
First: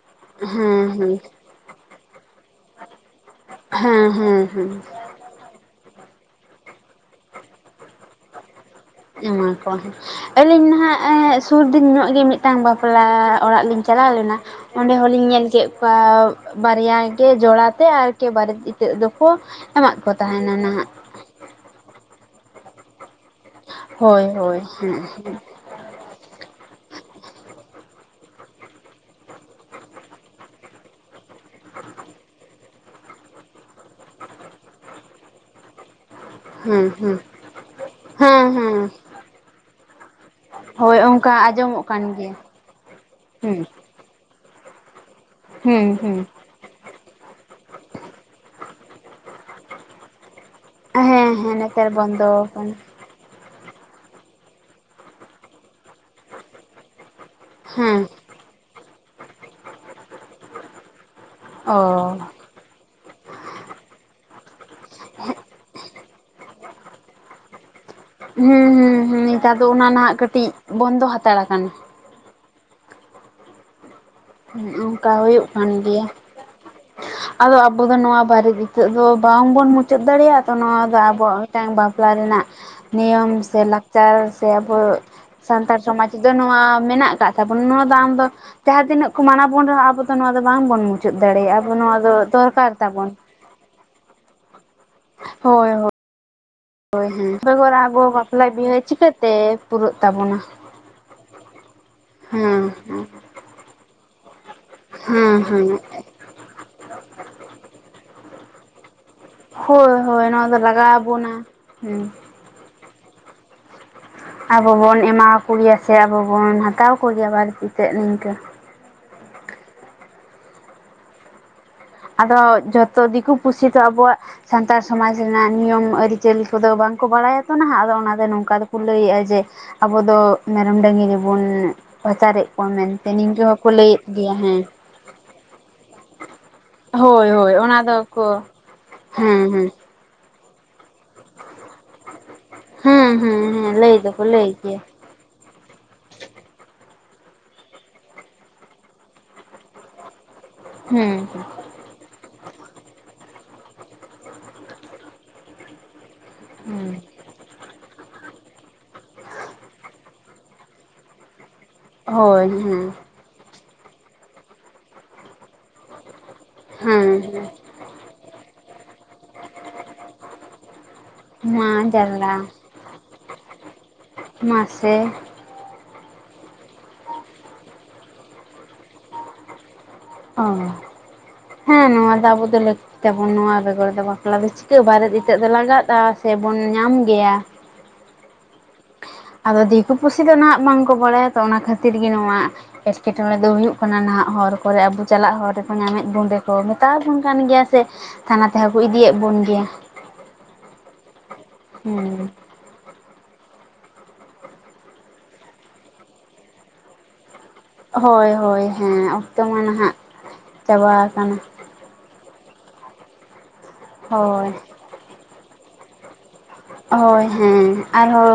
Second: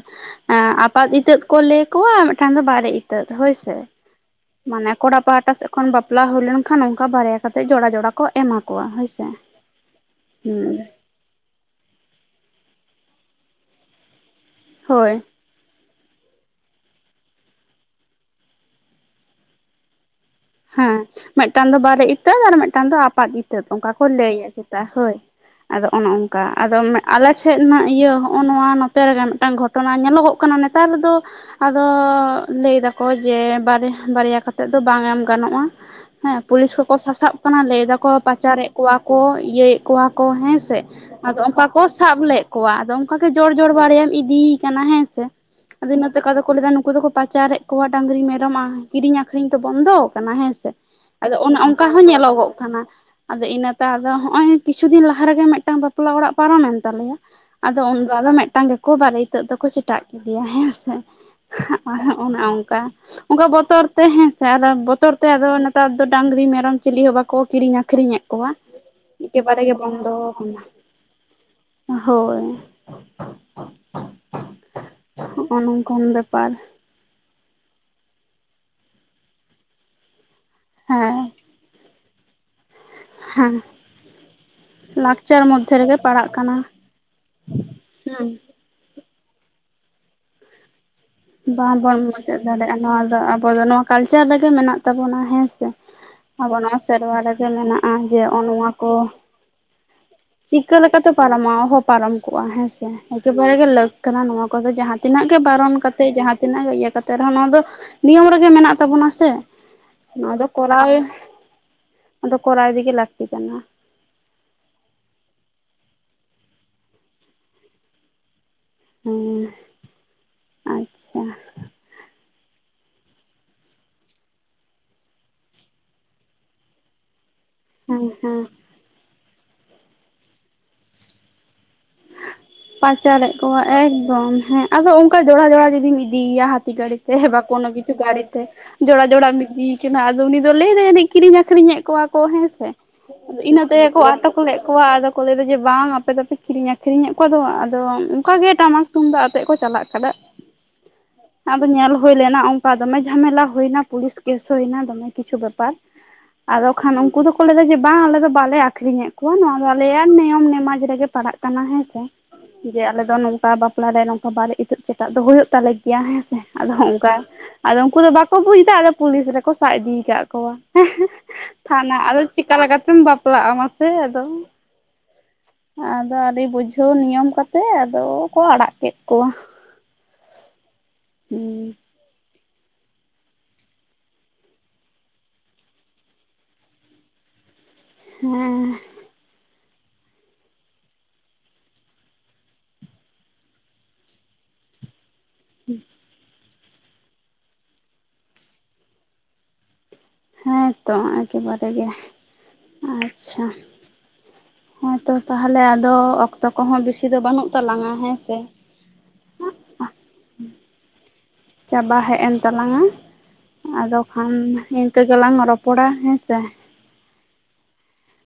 ᱮ ᱦᱮᱸ ᱟᱯᱟᱛ ᱦᱮᱸ ᱤᱛᱟᱹᱜ ᱠᱚ ᱞᱟᱹᱭ ᱠᱚᱣᱟ ᱢᱤᱫᱴᱟᱝ ᱫᱚ ᱵᱟᱨᱮ ᱤᱛᱟᱹᱫ ᱦᱳᱭ ᱥᱮ ᱦᱮᱸ ᱦᱮᱸ ᱦᱮᱸ ᱢᱟᱱᱮ ᱠᱚᱲᱟ ᱯᱟᱦᱟᱴᱟ ᱥᱮᱫ ᱠᱷᱚᱱ ᱵᱟᱯᱞᱟ ᱦᱩᱭ ᱞᱮᱱᱠᱷᱟᱱ, ᱚᱱᱠᱟ ᱵᱟᱨᱭᱟ ᱠᱟᱛᱮᱫ ᱡᱚᱲᱟ ᱡᱚᱲᱟ ᱠᱚ ᱮᱢᱟ ᱠᱚᱣᱟ᱾ ᱦᱳᱭᱥᱮ᱾ ᱮᱢᱟ ᱠᱚᱣᱟ ᱟᱹᱞᱤᱧ ᱦᱩᱸ ᱢᱟᱦᱟᱜ ᱥᱩᱨ ᱫᱤᱱ ᱧᱚᱜ ᱜᱮ ᱢᱤᱫᱴᱟᱝ ᱵᱟᱯᱞᱟ ᱚᱲᱟᱜ ᱞᱤᱧ ᱪᱟᱞᱟᱣ ᱞᱮᱱᱟ ᱚᱸᱰᱮ ᱦᱳᱭ ᱦᱚᱞᱤᱧ ᱧᱮᱞ ᱠᱮᱫ ᱵᱟᱨᱭᱟ ᱜᱮ ᱡᱚᱲᱟ ᱛᱮ ᱟᱨᱠᱤ ᱵᱟᱨᱮᱛ ᱤᱛᱟᱹᱜ ᱫᱚᱠᱚ ᱮᱢᱟᱜ ᱠᱚ ᱛᱟᱦᱮᱸᱱᱟ ᱦᱮᱸ ᱢᱤᱫᱴᱟᱝ ᱫᱚ ᱵᱟᱨᱮ ᱤᱛᱟᱹ ᱟᱨ ᱢᱤᱫᱴᱟᱝ ᱫᱚ ᱟᱯᱟᱛ ᱤᱛ [inaudible] ᱚᱱᱠᱟ ᱠᱚ ᱦᱳᱭ ᱞᱟᱹᱭᱮᱫ ᱦᱳᱭ ᱠᱮᱫᱟ ᱦᱮᱸ ᱦᱳᱭ ᱟᱫᱚ ᱚᱱᱮ ᱚᱱᱠᱟ ᱟᱫᱚ ᱟᱞᱮ ᱥᱮᱫ ᱱᱟ ᱤᱭᱟᱹ ᱦᱚᱜᱼᱚ ᱱᱚᱣᱟ ᱱᱚᱛᱮ ᱨᱮᱜᱮ ᱢᱤᱫᱴᱟᱝ ᱜᱷᱚᱴᱚᱱᱟ ᱧᱮᱞᱚᱜᱚᱜ ᱠᱟᱱᱟ ᱱᱮᱛ [inaudible] ᱱᱮᱛᱟᱨ ᱫᱚ ᱟᱫᱚ ᱞᱟᱹᱭ ᱫᱟᱠᱚ ᱡᱮ ᱵᱟᱨ ᱵᱟᱨᱭᱟ ᱠᱟᱛᱮᱫ ᱫᱚ ᱵᱟᱝ ᱮᱢ ᱜᱟᱱᱚᱜᱼᱟ [inaudible] ᱦᱮᱸ ᱯᱩᱞᱤᱥ ᱠᱚ ᱠᱚ ᱥᱟᱥᱟᱵ ᱠᱟᱱᱟ ᱞᱟᱹᱭ ᱫᱟᱠᱚ ᱦᱮᱸ ᱯᱟᱪᱟᱨᱮᱫ ᱦᱮᱸ ᱠᱚᱣᱟ ᱠᱚ ᱤᱭᱟᱹᱭᱮᱫ ᱠᱚᱣᱟ ᱠᱚ ᱦᱮᱸᱥᱮ ᱦᱳᱭ ᱟᱫᱚ ᱚᱱᱠᱟ ᱟᱸᱡᱚᱢᱚᱜ ᱠᱚ ᱠᱟᱱ ᱥᱟᱵ ᱜᱮᱭᱟ ᱞᱮᱫ ᱠᱚᱣᱟ ᱟᱫᱚ ᱚᱱᱠᱟ ᱜᱮ ᱡᱚᱲ ᱦᱩᱸ ᱡᱚᱲ ᱵᱟᱨᱭᱟᱢ ᱤᱫᱤᱭᱮ ᱠᱟᱱᱟ ᱦᱮᱸᱥᱮ ᱦᱩᱸ ᱟᱫᱚ ᱤᱱᱟᱹ ᱦᱩᱸ ᱛᱮᱠᱚ ᱟᱫᱚ ᱠᱚ ᱞᱟᱹᱭᱮᱫᱟ ᱱᱩᱠᱩ ᱫᱚᱠᱚ ᱯᱟᱪᱟᱨᱮᱫ ᱠᱚᱣᱟ ᱰᱟᱝᱨᱤ ᱢᱮᱨᱚᱢᱼᱟ ᱠᱤᱨᱤᱧ ᱟᱠᱷᱨᱤᱧ ᱛᱚ ᱵᱚᱱᱫᱚ ᱦᱮᱸᱥᱮ ᱦᱮᱸ ᱟᱫᱚ ᱦᱮᱸ ᱚᱱᱮ ᱚᱱᱠᱟ ᱱᱮᱛᱟᱨ ᱦᱚᱸ ᱵᱚᱱᱫᱚ ᱧᱮᱞᱚᱜᱚᱜ ᱟᱠᱟᱱᱟ ᱠᱟᱱᱟ ᱟᱫᱚ ᱤᱱᱟᱹ ᱛᱮ ᱟᱫᱚ ᱱᱚᱸᱜ ᱚᱭ ᱠᱤᱪᱷᱩ ᱫᱤᱱ ᱞᱟᱦᱟ ᱨᱮ ᱜᱮ ᱢᱤᱫᱴᱟᱝ ᱵᱟᱯᱞᱟ ᱚᱲᱟᱜ ᱯᱟᱨᱚᱢ ᱮᱱ ᱛᱟᱞᱮᱭᱟ ᱟᱫᱚ ᱦᱮᱸ ᱩᱱᱫᱚ ᱟᱫᱚ ᱢᱤᱫᱴᱟᱝ ᱜᱮᱠᱚ ᱵᱟᱨᱮ ᱤᱛᱟᱹᱜ ᱫᱚᱠᱚ ᱪᱮᱴᱟᱜ ᱠᱮᱫᱮᱭᱟ ᱦᱮᱸᱥᱮ ᱚ ᱟᱨ ᱚᱱᱮ ᱚᱱᱠᱟ ᱚᱱᱠᱟ ᱵᱚᱛᱚᱨ ᱛᱮ ᱦᱮᱸᱥᱮ ᱟᱨᱚ [inaudible] ᱵᱚᱛᱚᱨ ᱛᱮ ᱟᱫᱚ ᱱᱮᱛᱟᱨ ᱫᱚ ᱰᱟᱝᱨᱤ ᱢᱮᱨᱚᱢ ᱪᱤᱞᱤ ᱦᱚᱸ ᱵᱟᱠᱚ ᱠᱤᱨᱤᱧ ᱟᱠᱷᱨᱤᱧ ᱮᱫ ᱠᱚᱣᱟ ᱦᱸ ᱦᱸ ᱱᱮᱛᱟᱨ ᱮᱠᱮᱵᱟᱨᱮ ᱫᱚ ᱜᱮ ᱚᱱᱟ ᱵᱚᱱᱫᱚ ᱱᱟᱦᱟᱜ ᱠᱟᱹᱴᱤᱡ ᱟᱠᱟᱱᱟ ᱵᱚᱱᱫᱚ ᱦᱟᱛᱟᱲ ᱟᱠᱟᱱᱟ ᱦᱳᱭ ᱚᱱᱠᱟ ᱦᱩᱭᱩᱜ ᱱᱚᱜᱼᱚ ᱠᱟᱱ ᱱᱚᱝᱠᱟᱱ ᱜᱮᱭᱟ ᱵᱮᱯᱟᱨ ᱟᱫᱚ ᱟᱵᱚ ᱫᱚ ᱱᱚᱣᱟ ᱵᱟᱨᱮ ᱤᱛᱟᱹᱫ ᱫᱚ ᱵᱟᱝᱵᱚᱱ ᱢᱩᱪᱟᱹᱫ ᱫᱟᱲᱮᱭᱟᱜ ᱛᱚ ᱱᱚᱣᱟ ᱫᱚ ᱦᱮᱸ ᱟᱵᱚᱣᱟᱜ ᱢᱤᱫᱴᱟᱝ ᱵᱟᱯᱞᱟ ᱨᱮᱱᱟᱜ ᱱᱤᱭᱚᱢ ᱦᱮᱸ ᱥᱮ ᱞᱟᱠᱪᱟᱨ ᱥᱮ ᱟᱵᱚ ᱞᱟᱠᱪᱟᱨ [inaudible] ᱢᱚᱫᱽᱫᱷᱮ ᱥᱟᱱᱛᱟᱲ ᱨᱮᱜᱮ ᱥᱚᱢᱟᱡᱽ ᱯᱟᱲᱟᱜ ᱨᱮᱫᱚ ᱠᱟᱱᱟ ᱱᱚᱣᱟ ᱢᱮᱱᱟᱜ ᱟᱠᱟᱜ ᱛᱟᱵᱚᱱᱟ ᱱᱚᱣᱟ ᱫᱚ ᱟᱢ ᱫᱚ ᱦᱮᱸ ᱡᱟᱦᱟᱸ ᱛᱤᱱᱟᱹᱜ ᱠᱚ ᱢᱟᱱᱟ ᱵᱚᱱ ᱨᱮᱦᱚᱸ ᱟᱵᱚ ᱫᱚ ᱱᱚᱣᱟ ᱫᱚ ᱵᱟᱝᱵᱚᱱ ᱢᱩᱪᱟᱹᱫ ᱫᱟᱲᱮᱭᱟᱜᱼᱟ ᱟᱵᱚ ᱱᱚᱣᱟ ᱵᱟᱵᱚᱱ ᱫᱚ ᱢᱩᱪᱟᱹᱫ ᱫᱚᱨᱠᱟᱨ ᱫᱟᱲᱮᱭᱟᱜᱼᱟ ᱱᱚᱣᱟ ᱛᱟᱵᱚᱱ ᱫᱚ ᱟᱵᱚ ᱫᱚ ᱱᱚᱣᱟ ᱠᱟᱞᱪᱟᱨ ᱨᱮ ᱜᱮ ᱢᱮᱱᱟᱜ ᱛᱟᱵᱚᱱᱟ ᱦᱮᱸ ᱥᱮ ᱦᱳᱭ ᱦᱳᱭ ᱟᱵᱚ ᱱᱚᱣᱟ [inaudible] ᱥᱮᱨᱣᱟ ᱨᱮᱜᱮ ᱢᱮᱱᱟᱜᱼᱟ ᱡᱮ ᱚ ᱱᱚᱣᱟ ᱠᱚ ᱛᱮ ᱯᱩᱨᱟᱹᱜ ᱛᱟᱵᱚᱱ [inaudible] ᱪᱤᱠᱟᱹ ᱞᱮᱠᱟ ᱛᱮ ᱯᱟᱨᱚᱢᱚᱜ ᱟ ᱚᱦᱚ ᱯᱟᱨᱚᱢ ᱠᱚᱜᱼᱟ ᱦᱮᱸᱥᱮ ᱦᱮᱸ ᱵᱟᱨᱮ [unintelligible] ᱜᱮ ᱞᱟᱹᱠ ᱠᱟᱱᱟ ᱱᱚᱣᱟ ᱠᱚᱫᱚ ᱡᱟᱦᱟᱸ ᱛᱤᱱᱟᱹᱜ ᱜᱮ ᱦᱮᱸ ᱵᱟᱨᱚᱱ ᱦᱮᱸ ᱠᱟᱛᱮ [inaudible] ᱡᱟᱦᱟᱸ ᱛᱤᱱᱟᱹᱜ ᱤᱭᱟᱹ ᱠᱟᱛᱮ ᱨᱮᱦᱚᱸ ᱱᱚᱣᱟ ᱫᱚ ᱱᱤᱭᱚᱢ ᱨᱮᱜᱮ ᱢᱮᱱᱟᱜ ᱛᱟᱵᱚᱱᱟ ᱥᱮ ᱦᱳᱭ ᱦᱳᱭ ᱱᱚᱣᱟ ᱫᱚ ᱞᱟᱜᱟᱣ ᱟᱵᱚᱱᱟ ᱦᱮᱸ ᱟᱫᱚ ᱠᱚᱨᱟᱣ ᱤᱫᱤ ᱜᱮ ᱞᱟᱹᱠᱛᱤ ᱠᱟᱱᱟ ᱟᱵᱚᱵᱚᱱ ᱮᱢᱟᱣ ᱠᱚ ᱜᱮᱭᱟ ᱥᱮ ᱟᱵᱚ ᱵᱚᱱ ᱦᱟᱛᱟᱣ ᱠᱚᱜᱮᱭᱟ ᱵᱟᱹᱲᱛᱤ ᱛᱮᱫ ᱱᱤᱝᱠᱟᱹ ᱦᱩᱸ [inaudible] ᱟᱫᱚ ᱡᱚᱛᱚ ᱫᱤᱠᱩ ᱯᱩᱥᱤ ᱫᱚ ᱟᱵᱚᱣᱟᱜ ᱥᱟᱱᱛᱟᱲ ᱥᱚᱢᱟᱡᱽ ᱨᱮᱱᱟᱜ ᱱᱤᱭᱚᱢ ᱟᱹᱨᱤᱪᱟᱹᱞᱤ ᱠᱚᱫᱚ ᱵᱟᱝᱠᱚ ᱵᱟᱲᱟᱭᱟ ᱛᱚ ᱱᱟᱦᱟᱜ ᱟᱫᱚ ᱦᱮᱸ ᱚᱱᱟ ᱫᱚ ᱦᱮᱸ ᱱᱚᱝᱠᱟ ᱫᱚ ᱠᱚ ᱞᱟᱹᱭᱮᱫᱼᱟ ᱡᱮ ᱟᱵᱚ ᱫᱚ ᱢᱮᱨᱚᱢ ᱰᱟᱹᱜᱨᱤ ᱵᱚᱱ ᱯᱟᱪᱟᱨᱮᱫ ᱠᱚᱣᱟ ᱢᱮᱱᱛᱮ ᱯᱟᱪᱟᱨᱮᱫ ᱱᱤᱝᱠᱟᱹ ᱠᱚᱣᱟ ᱦᱚᱸᱠᱚ ᱞᱟᱹᱭᱮᱫ ᱮᱠᱫᱚᱢ ᱜᱮᱭᱟ ᱦᱮᱸ ᱟᱫᱚ ᱚᱱᱠᱟ ᱡᱚᱲᱟ ᱡᱚᱲᱟ ᱡᱩᱫᱤᱢ ᱤᱫᱤᱭᱮᱭᱟ ᱦᱟᱴ [inaudible] ᱜᱟᱲᱤ ᱛᱮ ᱦᱳᱭ ᱵᱟ ᱦᱳᱭ ᱠᱚᱱᱚ ᱚᱱᱟ ᱠᱤᱪᱩ ᱜᱟᱹᱲᱤ ᱛᱮ ᱫᱚᱠᱚ ᱡᱚᱲᱟ ᱡᱚᱲᱟᱢ ᱦᱮᱸ ᱤᱫᱤ ᱦᱮᱸ ᱟᱫᱚ ᱩᱱᱤ ᱫᱚ ᱞᱟᱹᱭ ᱮᱫᱟᱭ ᱡᱟᱱᱤᱡ ᱠᱤᱨᱤᱧ ᱟᱹᱠᱷᱨᱤᱧ ᱮᱫ ᱠᱚᱣᱟ ᱠᱚ ᱦᱮᱸ ᱦᱮᱸ ᱦᱮᱸ ᱤᱱᱟᱹ ᱦᱮᱸ ᱞᱟᱹᱭ ᱛᱮᱠᱚ ᱫᱚᱠᱚ ᱟᱴᱚᱠ ᱞᱟᱹᱭ ᱞᱮᱫ ᱜᱮᱭᱟ ᱠᱚᱣᱟ ᱟᱫᱚ ᱠᱚ ᱞᱟᱹᱭᱫᱟ ᱡᱮ ᱵᱟᱝ ᱟᱯᱮ ᱫᱚᱯᱮ ᱠᱤᱨᱤᱧ ᱟᱠᱨᱤᱧᱮᱫ ᱚᱠᱚᱭ ᱫᱚ ᱟᱫᱚ ᱚᱱᱠᱟ ᱜᱮ ᱴᱟᱢᱟᱠ ᱛᱩᱢᱫᱟᱜ ᱟᱛᱮᱜ ᱠᱚ ᱪᱟᱞᱟᱜ ᱠᱟᱱᱟ ᱦᱩᱸ ᱟᱫᱚ ᱧᱮᱞ ᱦᱩᱭ ᱞᱮᱱᱟ ᱚᱱᱠᱟ ᱫᱚᱢᱮ ᱡᱷᱟᱢᱮᱞᱟ ᱦᱩᱭᱱᱟ ᱯᱩᱞᱤᱥ ᱠᱮᱥ ᱦᱩᱭᱱᱟ ᱫᱚᱢᱮ ᱠᱤᱪᱷᱩ ᱵᱮᱯᱟᱨ ᱟᱫᱚ ᱠᱷᱟᱱ ᱩᱱᱠᱩ ᱫᱚᱠᱚ ᱞᱟᱹᱭ ᱮᱫᱟ ᱡᱮ ᱵᱟᱝ ᱟᱞᱮ ᱫᱚ ᱵᱟᱞᱮ ᱟᱠᱷᱨᱤᱧᱮᱫ ᱱᱚᱣᱟ ᱫᱚ ᱟᱞᱮᱭᱟᱜ ᱱᱤᱭᱚᱢ ᱱᱮᱢᱟᱡᱽ ᱨᱮᱜᱮ ᱯᱟᱲᱟᱜ ᱠᱟᱱᱟ ᱦᱮᱸᱥᱮ ᱦᱳᱭ ᱡᱮ ᱦᱮᱸ ᱟᱞᱮ ᱫᱚ ᱱᱚᱝᱠᱟ ᱵᱟᱯᱞᱟ ᱨᱮ ᱱᱚᱝᱠᱟ ᱵᱟᱨᱮ ᱤᱛᱟᱹᱫ ᱪᱮᱴᱟᱜ ᱫᱚ ᱦᱩᱭᱩᱜ ᱛᱟᱞᱮ ᱜᱮ ᱜᱮᱭᱟ ᱦᱮᱸ ᱥᱮ ᱟᱫᱚ ᱦᱮᱸ ᱚᱝᱠᱟ ᱟᱫᱚ ᱩᱱᱠᱩ ᱫᱚ ᱵᱟᱠᱚ ᱵᱩᱡ ᱫᱟ ᱟᱫᱚ ᱯᱩᱞᱤᱥ ᱨᱮᱠᱚ ᱥᱟᱵ ᱤᱫᱤᱠᱟᱫ ᱠᱚᱣᱟ ᱦᱮᱸᱜ ᱦᱮᱸᱜ ᱢᱟ ᱛᱟᱱᱟ ᱟᱫᱚ ᱡᱟᱞᱟ ᱪᱤᱠᱟ ᱞᱮᱠᱟᱛᱮᱢ ᱵᱟᱯᱞᱟᱜᱼᱟ ᱢᱟᱥᱮ ᱟᱫᱚ ᱢᱟᱥᱮ ᱟᱫᱚ ᱟᱹᱰᱤ ᱵᱩᱡᱷᱟᱹᱣ ᱱᱤᱭᱚᱢ ᱠᱟᱛᱮᱫ ᱟᱫᱚ ᱠᱚ ᱟᱲᱟᱜ ᱠᱮᱫ ᱠᱚᱣᱟ ᱚ ᱦᱮᱸ ᱱᱚᱣᱟ ᱫᱚ ᱟᱵᱚ ᱫᱚ ᱞᱟᱹᱠ ᱛᱟᱵᱚᱱ ᱱᱚᱣᱟ ᱵᱮᱜᱚᱨ ᱫᱚ ᱵᱟᱯᱞᱟ ᱫᱚ ᱪᱤᱠᱟᱹ ᱵᱟᱨᱮᱫ ᱤᱛᱟᱹᱫ ᱫᱚ ᱞᱟᱜᱟᱜᱼᱟ ᱥᱮᱵᱚᱱ ᱧᱟᱢ ᱜᱮᱭᱟ ᱦᱮᱸ ᱟᱫᱚ ᱫᱤᱠᱩ ᱯᱩᱥᱤ ᱫᱚ ᱱᱟᱜ ᱵᱟᱝᱠᱚ ᱵᱟᱲᱟᱭᱟ ᱛᱚ ᱚᱱᱟ ᱠᱷᱟᱹᱛᱤᱨ ᱜᱮ ᱱᱚᱣᱟ ᱮᱴᱠᱮᱴᱚᱬᱮ ᱫᱚ ᱦᱩᱭᱩᱜ ᱠᱟᱱᱟ ᱱᱟᱦᱟᱜ ᱦᱚᱨ ᱠᱚᱨᱮ ᱟᱵᱩ ᱪᱟᱞᱟᱜ ᱦᱚᱨ ᱨᱮᱠᱚ ᱧᱟᱢᱮᱫ ᱱᱚᱸᱰᱮ ᱠᱚ ᱢᱮᱛᱟᱣᱟᱵᱚᱱ ᱠᱟᱱ ᱜᱮᱭᱟ ᱥᱮ ᱛᱷᱟᱱᱟ ᱛᱮᱦᱚᱸ ᱠᱚ ᱤᱫᱤᱭᱮᱫ ᱵᱚᱱ ᱜᱮᱭᱟ ᱦᱮᱸᱛᱚ ᱮᱠᱮᱵᱟᱨᱮ ᱜᱮ ᱦᱮᱸ ᱟᱪᱪᱷᱟ ᱦᱮᱸᱛᱚ ᱛᱟᱦᱞᱮ ᱟᱫᱚ ᱚᱠᱛᱚ ᱠᱚᱦᱚᱸ ᱵᱤᱥᱤ ᱫᱚ ᱵᱟᱹᱱᱩᱜ ᱛᱟᱞᱟᱝᱟ ᱦᱮᱸ ᱦᱳᱭ ᱥᱮ ᱦᱳᱭ ᱦᱮᱸ ᱚᱠᱛᱚ ᱢᱟ ᱱᱟᱦᱟᱜ ᱪᱟᱵᱟ ᱠᱟᱱᱟ᱾ ᱪᱟᱵᱟ ᱦᱮᱡ ᱮᱱ ᱛᱟᱞᱟᱝᱟ ᱟᱫᱚ ᱠᱷᱟᱱ ᱦᱳᱭ ᱤᱱ ᱼᱼ ᱤᱝᱠᱟᱹ ᱜᱮᱞᱟᱝ ᱨᱚᱯᱚᱲᱟ ᱦᱮᱸ ᱥᱮ ᱦᱚᱸ ᱦᱚᱸ ᱟᱨᱦᱚᱸ